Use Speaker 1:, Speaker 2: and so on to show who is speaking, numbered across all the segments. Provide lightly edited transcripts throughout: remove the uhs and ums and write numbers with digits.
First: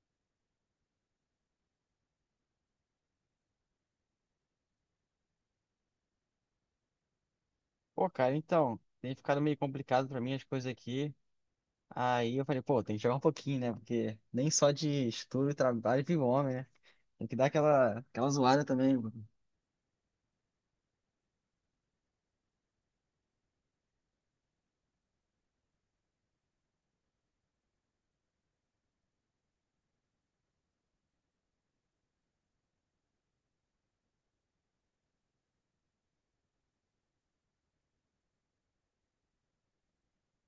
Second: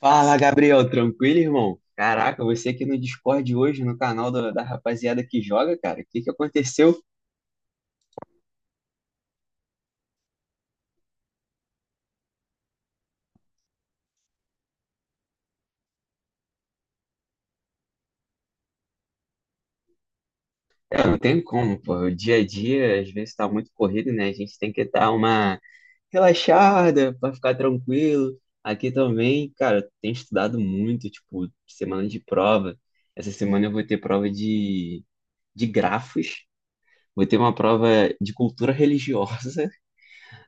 Speaker 1: Fala, Gabriel, tranquilo, irmão? Caraca, você aqui no Discord hoje, no canal da rapaziada que joga, cara, o que que aconteceu?
Speaker 2: Pô, cara, então, tem ficado meio complicado pra mim as coisas aqui. Aí eu falei, pô, tem que jogar um pouquinho, né? Porque nem só de estudo e trabalho vive o homem, né? Tem que dar aquela zoada também, mano.
Speaker 1: É, não tem como, pô, o dia a dia às vezes tá muito corrido, né? A gente tem que dar uma relaxada pra ficar tranquilo. Aqui também, cara, eu tenho estudado muito, tipo, semana de prova. Essa semana eu vou ter prova de grafos, vou ter uma prova de cultura religiosa,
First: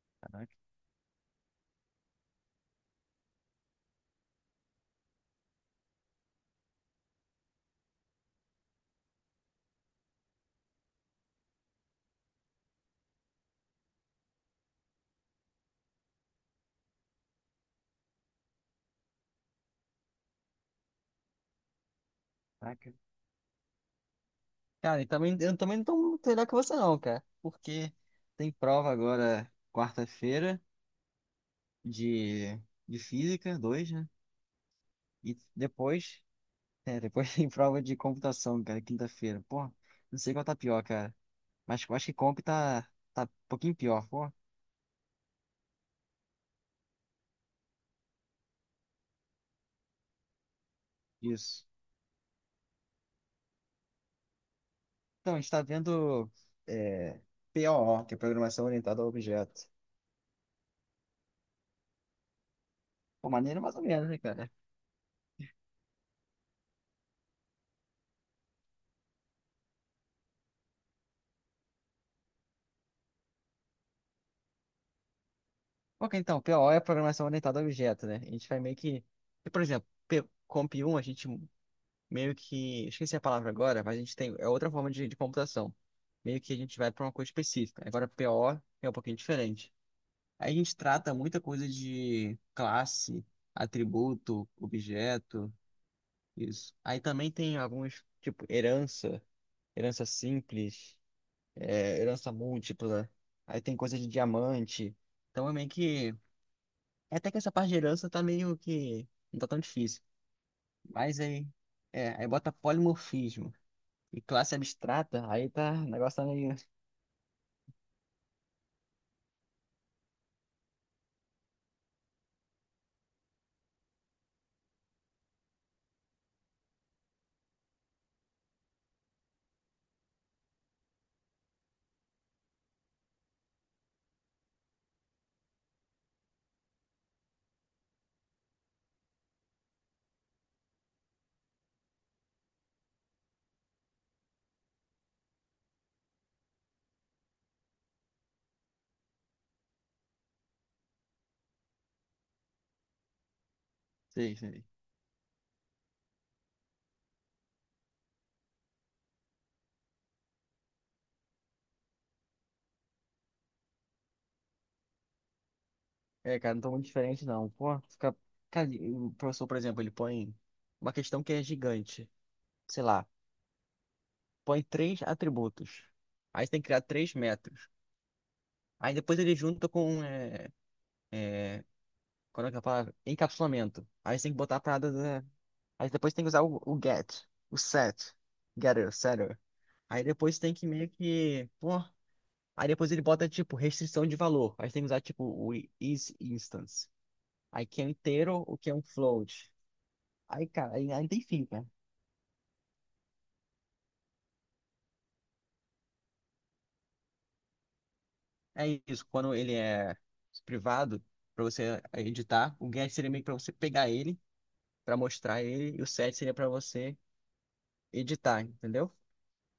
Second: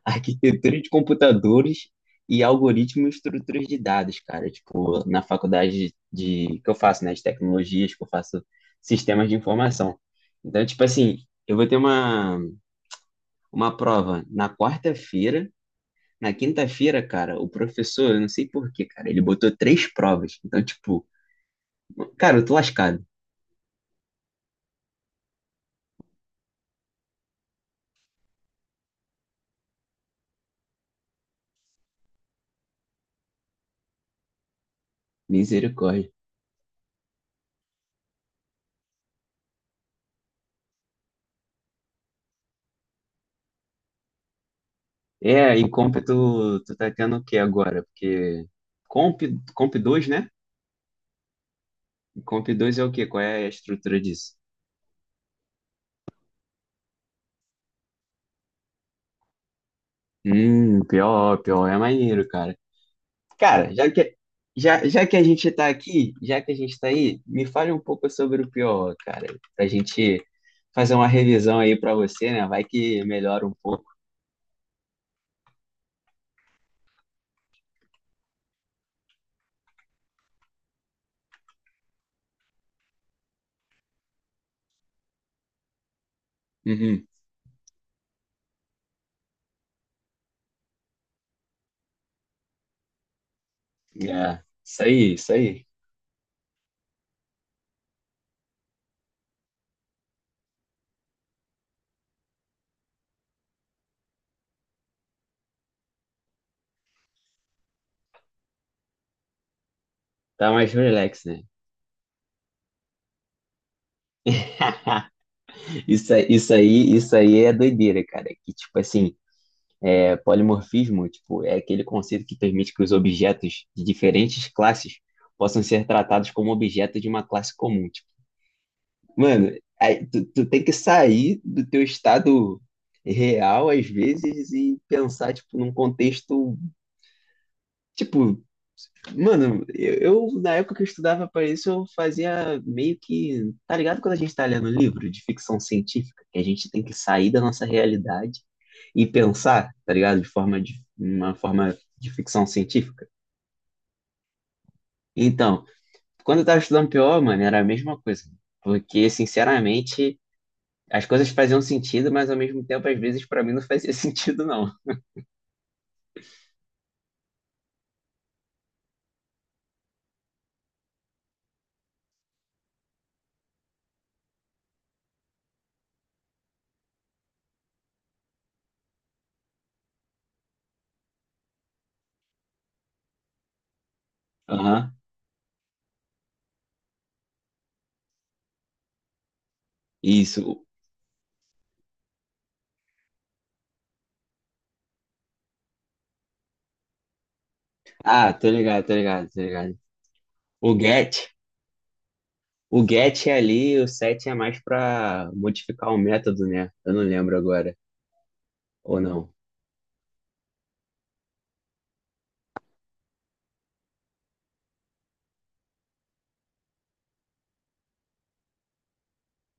Speaker 1: arquitetura de computadores e algoritmo e estruturas de dados, cara. Tipo, na faculdade que eu faço, né, de tecnologias, que eu faço sistemas de informação. Então, tipo assim, eu vou ter uma prova na quarta-feira. Na quinta-feira, cara, o professor, eu não sei por quê, cara, ele botou três provas. Então, tipo, cara, eu tô
Speaker 2: Saca?
Speaker 1: lascado.
Speaker 2: Cara, e também, eu também não tô muito melhor que você não, cara. Porque tem prova agora quarta-feira de, de física, dois, né? E
Speaker 1: Misericórdia.
Speaker 2: depois, depois tem prova de computação, cara, quinta-feira. Pô, não sei qual tá pior, cara. Mas eu acho que comp tá um pouquinho pior, pô.
Speaker 1: É, e Comp, tu tá tendo o quê agora? Porque Comp, Comp, 2, né?
Speaker 2: Isso.
Speaker 1: Comp 2 é o quê? Qual é a estrutura disso?
Speaker 2: Então, a gente está vendo é, POO, que é Programação Orientada a Objeto.
Speaker 1: Pior, pior é maneiro, cara.
Speaker 2: Pô, maneiro
Speaker 1: Cara,
Speaker 2: mais ou
Speaker 1: já
Speaker 2: menos,
Speaker 1: que,
Speaker 2: né, cara?
Speaker 1: já, já que a gente tá aqui, já que a gente tá aí, me fale um pouco sobre o pior, cara, pra gente fazer uma revisão aí pra você, né? Vai que melhora um pouco.
Speaker 2: Ok, então, POO é Programação Orientada a Objeto, né? A gente vai meio que... Por exemplo, Comp 1, a gente meio que... Esqueci a palavra agora, mas a gente tem... É outra forma de computação. Meio que a gente vai para
Speaker 1: Uhum.
Speaker 2: uma coisa específica. Agora, POO é um pouquinho diferente. Aí a gente trata muita coisa de classe,
Speaker 1: É,
Speaker 2: atributo,
Speaker 1: isso aí, isso
Speaker 2: objeto,
Speaker 1: aí.
Speaker 2: isso. Aí também tem alguns, tipo, herança, herança simples herança múltipla, aí tem coisa de diamante. Então é meio que. É até que essa parte de herança tá meio que. Não tá tão difícil.
Speaker 1: Tá mais
Speaker 2: Mas
Speaker 1: relax, né?
Speaker 2: aí. É, aí bota polimorfismo. E classe abstrata, aí tá. O
Speaker 1: Isso,
Speaker 2: negócio tá meio.
Speaker 1: isso aí é doideira, cara. Que tipo assim, é, polimorfismo, tipo, é aquele conceito que permite que os objetos de diferentes classes possam ser tratados como objetos de uma classe comum. Mano, aí tu tem que sair do teu estado real, às vezes, e pensar, tipo, num contexto, tipo, mano, eu, na época que eu estudava para isso, eu fazia meio que, tá ligado quando a gente tá lendo livro de ficção científica, que a gente tem que sair da nossa realidade e pensar, tá ligado, de uma forma de ficção científica.
Speaker 2: Sei, sei.
Speaker 1: Então, quando eu tava estudando PO, mano, era a mesma coisa, porque, sinceramente, as coisas faziam sentido, mas ao mesmo tempo, às vezes, pra mim não fazia sentido, não.
Speaker 2: É, cara, não tô muito diferente não. Pô, fica. Cara, e o professor, por exemplo, ele põe uma questão que é gigante. Sei lá, põe três atributos. Aí você tem que criar 3 metros. Aí depois ele junta com. É... Qual é que é a palavra? Encapsulamento. Aí você tem que botar a parada
Speaker 1: Aham.
Speaker 2: da- Aí depois tem que usar o get, o set, getter, setter. Aí depois tem que
Speaker 1: Isso.
Speaker 2: meio que, pô, aí depois ele bota tipo restrição de valor. Aí tem que usar tipo o is instance. Aí que é um
Speaker 1: Ah,
Speaker 2: inteiro,
Speaker 1: tô
Speaker 2: o que é um
Speaker 1: ligado, tô ligado, tô
Speaker 2: float.
Speaker 1: ligado.
Speaker 2: Aí, cara,
Speaker 1: O
Speaker 2: aí não tem
Speaker 1: get,
Speaker 2: fim, cara.
Speaker 1: o get é ali, o set é mais pra modificar o método, né? Eu não lembro agora.
Speaker 2: É
Speaker 1: Ou
Speaker 2: isso,
Speaker 1: não.
Speaker 2: quando ele é privado, pra você editar, o get seria meio que pra você pegar ele, pra mostrar ele, e o set seria pra você editar, entendeu?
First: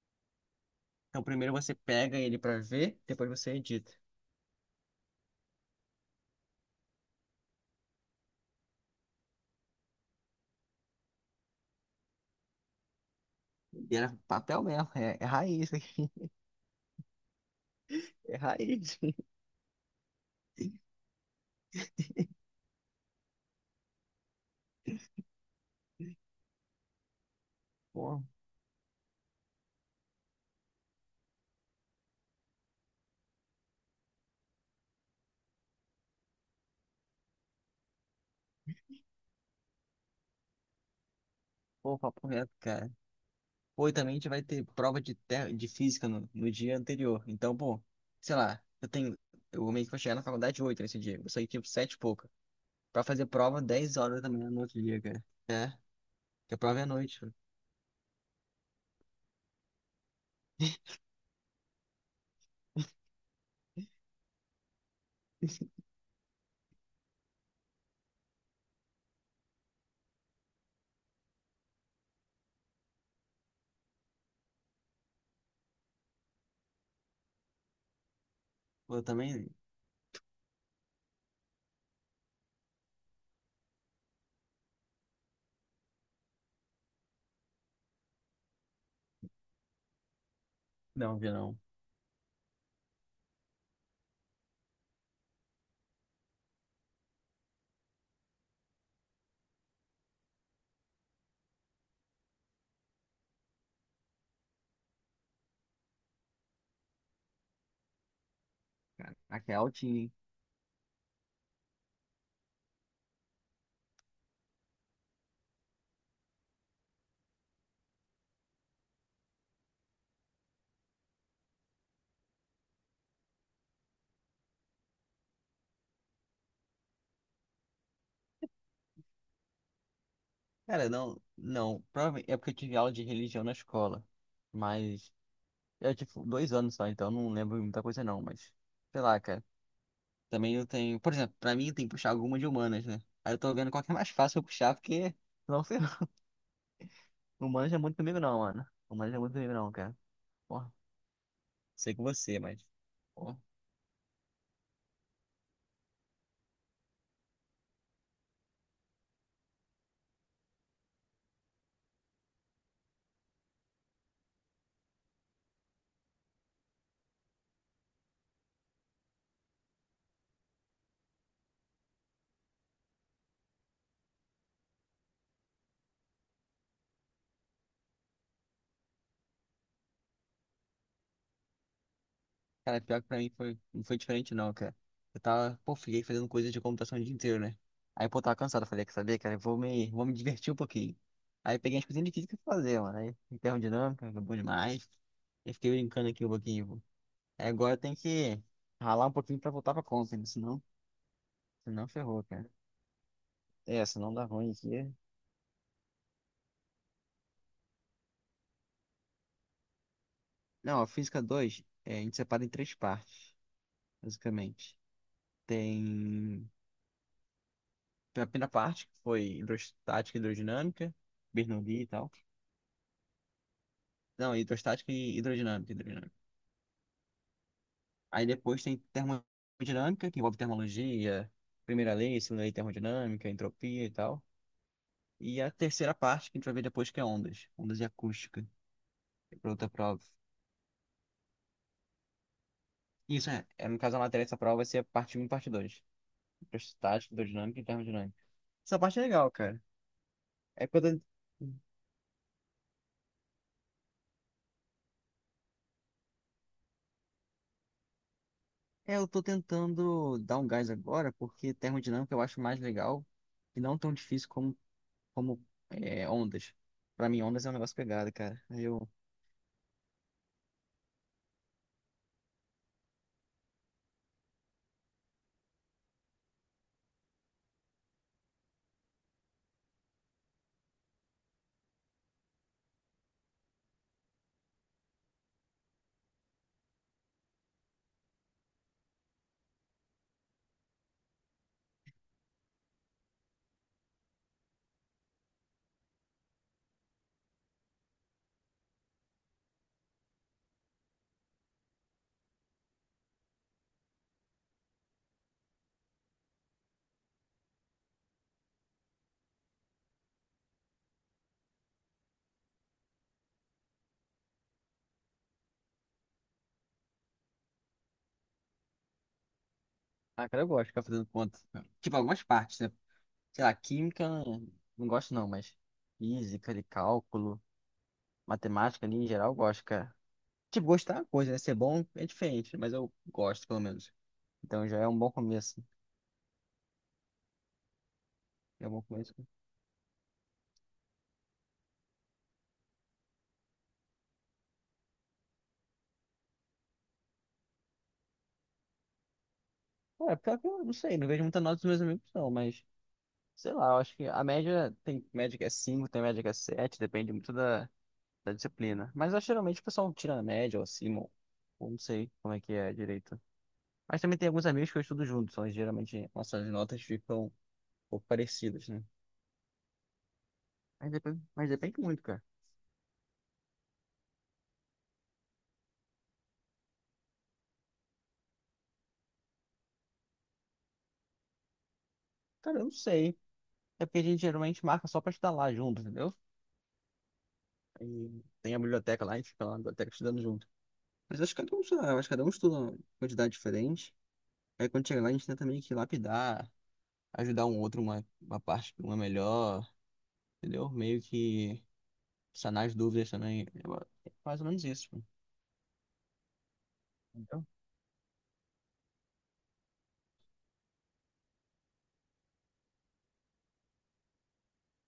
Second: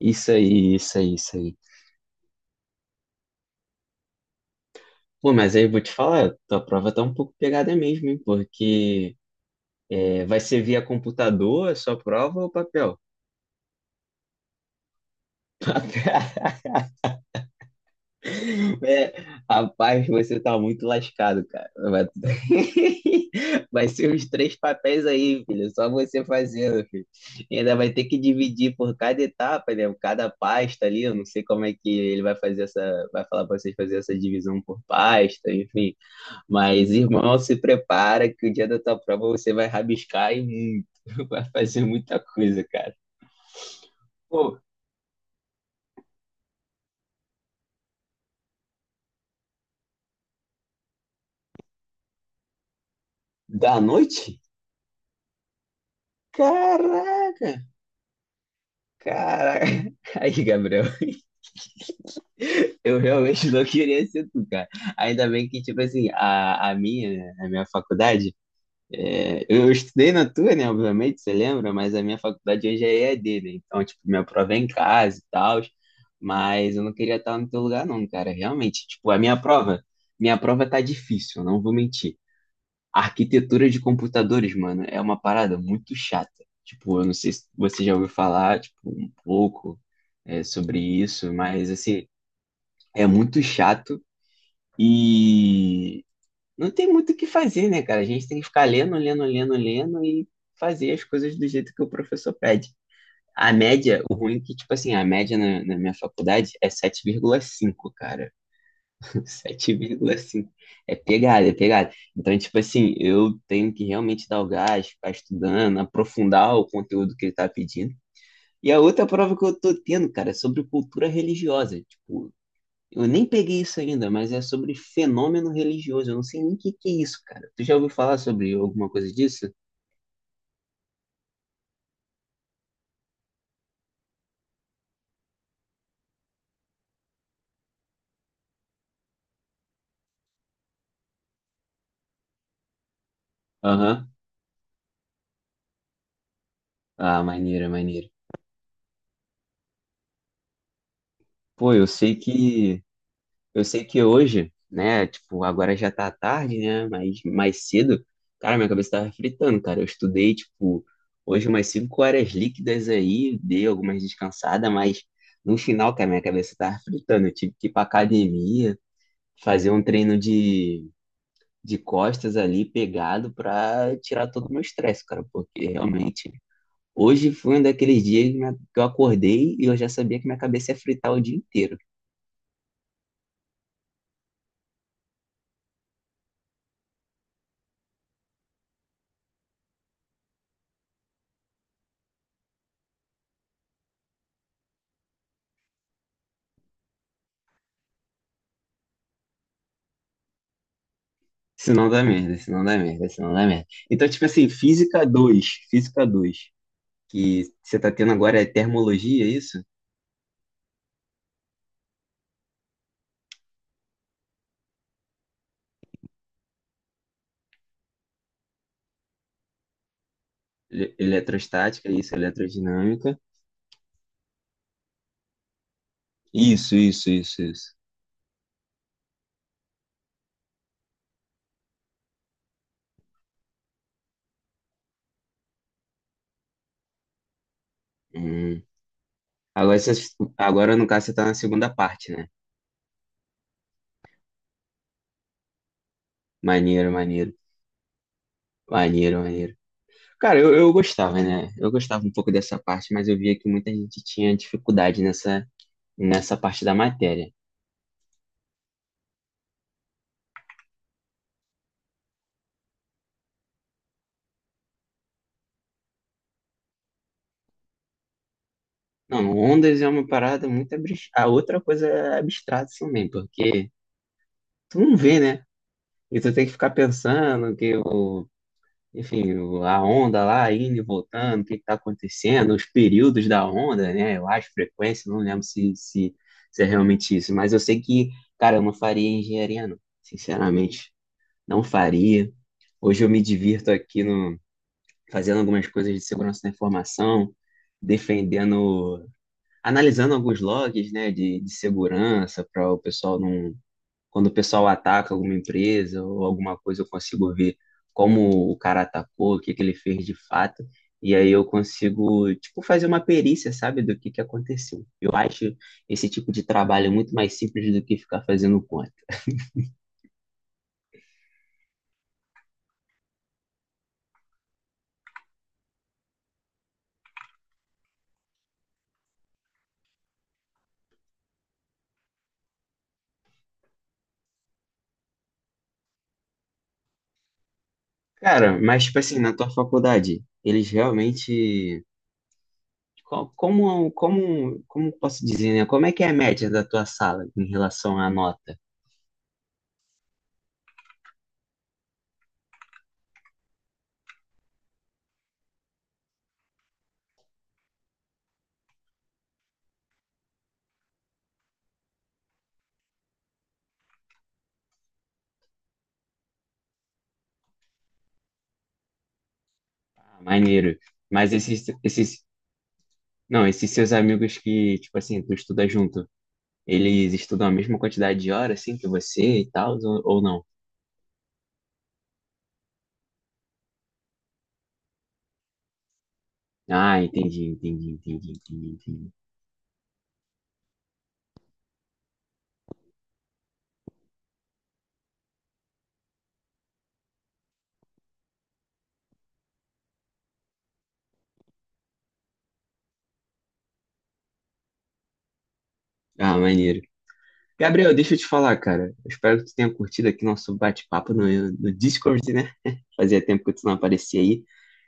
Speaker 1: Isso aí, isso aí,
Speaker 2: Então
Speaker 1: isso
Speaker 2: primeiro
Speaker 1: aí.
Speaker 2: você pega ele pra ver, depois você edita.
Speaker 1: Pô, mas aí eu vou te falar, tua prova tá um pouco pegada mesmo, hein? Porque é, vai ser via computador a sua prova ou papel?
Speaker 2: E era papel mesmo, é raiz. É raiz.
Speaker 1: É, rapaz, você tá muito lascado, cara. Vai, vai ser uns três papéis aí, filho. Só você fazendo, filho. E ainda vai ter que
Speaker 2: Pô,
Speaker 1: dividir por cada etapa, né? Cada pasta ali. Eu não sei como é que ele vai fazer essa. Vai falar pra vocês fazer essa divisão por pasta, enfim. Mas, irmão, se prepara que o dia da tua prova você vai rabiscar e muito. Vai fazer
Speaker 2: pô,
Speaker 1: muita
Speaker 2: papo reto,
Speaker 1: coisa,
Speaker 2: cara.
Speaker 1: cara.
Speaker 2: Pô, e também a gente vai
Speaker 1: Pô,
Speaker 2: ter prova de física no dia anterior. Então, pô, sei lá, eu tenho. Eu meio que vou chegar na faculdade 8 nesse dia. Eu saí tipo 7 e pouca. Pra fazer prova
Speaker 1: da
Speaker 2: 10 horas
Speaker 1: noite?
Speaker 2: também manhã no outro dia, cara. É, porque a prova é à noite.
Speaker 1: Caraca! Caraca! Aí, Gabriel. Eu realmente não queria ser tu, cara. Ainda bem que, tipo assim, a minha faculdade, é, eu estudei na tua, né? Obviamente, você lembra, mas a minha faculdade hoje é EAD, né? Então, tipo, minha prova é em casa e tal, mas eu não queria estar no teu lugar, não, cara. Realmente,
Speaker 2: Pô, eu
Speaker 1: tipo, a minha
Speaker 2: também.
Speaker 1: prova, minha prova tá difícil, eu não vou mentir. A arquitetura de computadores, mano, é uma parada muito chata. Tipo, eu não sei se você já ouviu falar, tipo, um pouco, é, sobre
Speaker 2: Não, vi
Speaker 1: isso,
Speaker 2: não.
Speaker 1: mas, assim, é muito chato e não tem muito o que fazer, né, cara? A gente tem que ficar lendo, lendo, lendo, lendo e fazer as coisas do jeito que o professor pede. A média, o ruim é que, tipo assim, a média na minha faculdade é 7,5, cara.
Speaker 2: Caraca, é altinho, hein?
Speaker 1: 7,5. É pegada, é pegada. Então, tipo assim, eu tenho que realmente dar o gás, ficar estudando, aprofundar o conteúdo que ele tá pedindo. E a outra prova que eu tô tendo, cara, é sobre cultura religiosa. Tipo, eu nem peguei isso ainda, mas é sobre fenômeno religioso. Eu não sei nem o que que é isso, cara. Tu já ouviu falar sobre alguma coisa disso?
Speaker 2: Cara, não, não. Provavelmente é porque eu tive aula de religião na escola. Mas. Eu tive 2 anos só, então não lembro muita coisa, não. Mas, sei lá, cara. Também eu tenho. Por exemplo, pra mim tem que puxar alguma de humanas, né? Aí eu tô vendo qual que é mais
Speaker 1: Aham.
Speaker 2: fácil eu puxar, porque. Não sei.
Speaker 1: Ah,
Speaker 2: não.
Speaker 1: maneiro,
Speaker 2: Humanas é muito
Speaker 1: maneiro.
Speaker 2: comigo, não, mano. Humanas é muito comigo, não, cara. Porra,
Speaker 1: Pô, eu
Speaker 2: sei com
Speaker 1: sei
Speaker 2: você, mas.
Speaker 1: que
Speaker 2: Porra.
Speaker 1: eu sei que hoje, né, tipo, agora já tá tarde, né, mas mais cedo, cara, minha cabeça tava fritando, cara. Eu estudei, tipo, hoje umas 5 horas líquidas aí, dei algumas descansadas, mas no final, cara, minha cabeça tava fritando. Eu tive que ir pra academia, fazer um treino de costas ali, pegado, pra tirar todo o meu estresse, cara, porque realmente. Hoje foi um daqueles dias que que eu acordei e eu já sabia que minha cabeça ia fritar o dia inteiro.
Speaker 2: Cara, pior que pra mim foi... não foi diferente, não, cara. Eu tava. Pô, fiquei fazendo coisa de computação o dia inteiro, né? Aí, pô, tava cansado. Falei, quer saber, cara? Vou me divertir um pouquinho. Aí peguei as coisinhas de física pra fazer, mano. Aí, termodinâmica, foi bom demais. Eu fiquei brincando aqui um pouquinho, pô. Aí agora tem que ralar um pouquinho pra voltar pra conta, né? Senão,
Speaker 1: Se
Speaker 2: senão
Speaker 1: não dá
Speaker 2: ferrou,
Speaker 1: merda,
Speaker 2: cara.
Speaker 1: se não dá merda, se não dá merda.
Speaker 2: É, se
Speaker 1: Então,
Speaker 2: não
Speaker 1: tipo
Speaker 2: dá
Speaker 1: assim,
Speaker 2: ruim aqui. É.
Speaker 1: física dois que você tá tendo agora é termologia, é isso?
Speaker 2: Não, a física 2 a gente separa em três partes, basicamente. Tem a primeira parte, que foi hidrostática e hidrodinâmica, Bernoulli e
Speaker 1: Eletrostática,
Speaker 2: tal.
Speaker 1: isso, eletrodinâmica.
Speaker 2: Não, hidrostática e hidrodinâmica,
Speaker 1: Isso, isso, isso, isso.
Speaker 2: Aí depois tem termodinâmica, que envolve termologia, primeira lei, segunda lei de termodinâmica, entropia e tal. E a terceira parte, que a gente vai ver depois, que é ondas, ondas e acústica,
Speaker 1: Hum.
Speaker 2: que é para outra
Speaker 1: Agora, você-
Speaker 2: prova.
Speaker 1: agora, no caso, você tá na segunda parte, né?
Speaker 2: Isso é, no caso, a matéria dessa prova vai ser a parte um e parte dois.
Speaker 1: Maneiro,
Speaker 2: Hidrostática,
Speaker 1: maneiro.
Speaker 2: hidrodinâmica e termodinâmica. Essa parte é
Speaker 1: Maneiro,
Speaker 2: legal,
Speaker 1: maneiro.
Speaker 2: cara.
Speaker 1: Cara, eu,
Speaker 2: É
Speaker 1: eu
Speaker 2: que eu tô...
Speaker 1: gostava, né? Eu gostava um pouco dessa parte, mas eu via que muita gente tinha dificuldade nessa parte da matéria.
Speaker 2: É, eu tô tentando dar um gás agora, porque termodinâmica eu acho mais legal e não tão difícil como, como ondas. Pra mim, ondas é um negócio pegado, cara. Aí eu...
Speaker 1: Não, ondas é uma parada A outra coisa é abstrata também, porque tu não vê, né? E tu tem que ficar pensando que o, enfim, a onda lá indo e voltando, o que que tá acontecendo, os períodos da onda, né? Eu acho, frequência, não lembro se é realmente isso, mas eu sei que, cara, eu não faria engenharia, não. Sinceramente, não faria. Hoje eu me divirto aqui no, fazendo algumas coisas de segurança da informação, defendendo, analisando alguns logs, né, de segurança para o pessoal não, quando o pessoal ataca alguma empresa ou alguma coisa, eu consigo ver como o cara atacou, o que que ele fez de fato, e aí eu consigo, tipo, fazer uma perícia, sabe, do que aconteceu. Eu acho esse tipo de trabalho muito mais simples do que ficar fazendo conta.
Speaker 2: Ah, cara, eu gosto de ficar fazendo conta. Tipo, algumas partes, né? Sei lá, química, não gosto não, mas física, de cálculo, matemática ali em geral, eu gosto, cara. Tipo, gostar é uma coisa, né? Ser bom é diferente, mas eu gosto, pelo menos. Então já é um bom começo.
Speaker 1: Cara,
Speaker 2: É um bom
Speaker 1: mas, tipo
Speaker 2: começo.
Speaker 1: assim, na tua faculdade, eles realmente. Como posso dizer, né? Como é que é a média da tua sala em relação à nota?
Speaker 2: É, pior que eu não sei, não vejo muita nota dos meus amigos, não, mas... Sei lá, eu acho que a média tem média que é 5, tem média que é 7, depende muito da disciplina. Mas eu, geralmente o pessoal tira a média ou acima, ou não sei como é que é direito. Mas também tem alguns amigos que eu estudo junto, então geralmente nossas notas ficam um pouco parecidas, né?
Speaker 1: Ah, maneiro. Mas
Speaker 2: Mas
Speaker 1: esses,
Speaker 2: depende muito, cara.
Speaker 1: esses, não, esses seus amigos que, tipo assim, tu estuda junto, eles estudam a mesma quantidade de horas, assim, que você e tal, ou não?
Speaker 2: Cara, eu não sei. É porque a gente geralmente marca só pra estudar lá junto, entendeu?
Speaker 1: Ah, entendi, entendi,
Speaker 2: E
Speaker 1: entendi,
Speaker 2: tem a
Speaker 1: entendi,
Speaker 2: biblioteca
Speaker 1: entendi.
Speaker 2: lá, a gente fica lá na biblioteca estudando junto. Mas acho que cada um, sei lá, acho que cada um estuda uma quantidade diferente. Aí quando chega lá, a gente tenta meio que lapidar, ajudar um outro, uma parte que uma é melhor, entendeu? Meio que sanar as dúvidas também. É mais ou menos isso, pô,
Speaker 1: Ah, maneiro.
Speaker 2: entendeu?
Speaker 1: Gabriel, deixa eu te falar, cara. Eu espero que tu tenha curtido aqui nosso bate-papo no Discord, né? Fazia tempo que tu não aparecia aí.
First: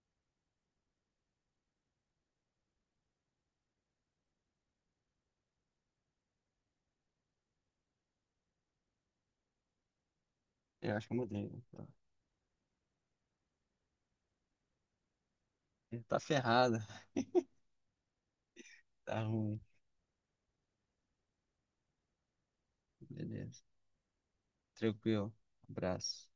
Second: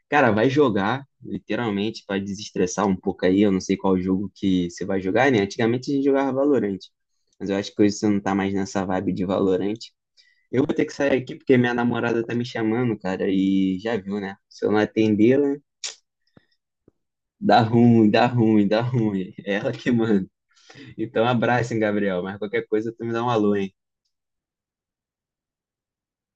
Speaker 1: Cara, vai jogar, literalmente, para desestressar um pouco aí. Eu não sei qual jogo que você vai jogar, né? Antigamente a gente jogava Valorant, mas eu acho que hoje você não tá mais nessa vibe de Valorant. Eu vou ter que
Speaker 2: Eu acho
Speaker 1: sair
Speaker 2: que eu
Speaker 1: aqui
Speaker 2: mudei,
Speaker 1: porque minha
Speaker 2: né?
Speaker 1: namorada tá me chamando, cara, e já viu, né? Se eu não atendê-la,
Speaker 2: Tá ferrado,
Speaker 1: dá ruim, dá ruim, dá
Speaker 2: tá
Speaker 1: ruim. É
Speaker 2: ruim,
Speaker 1: ela que manda. Então, abraço, hein, Gabriel. Mas qualquer coisa, tu me dá um alô,
Speaker 2: beleza.
Speaker 1: hein?
Speaker 2: Tranquilo, abraço.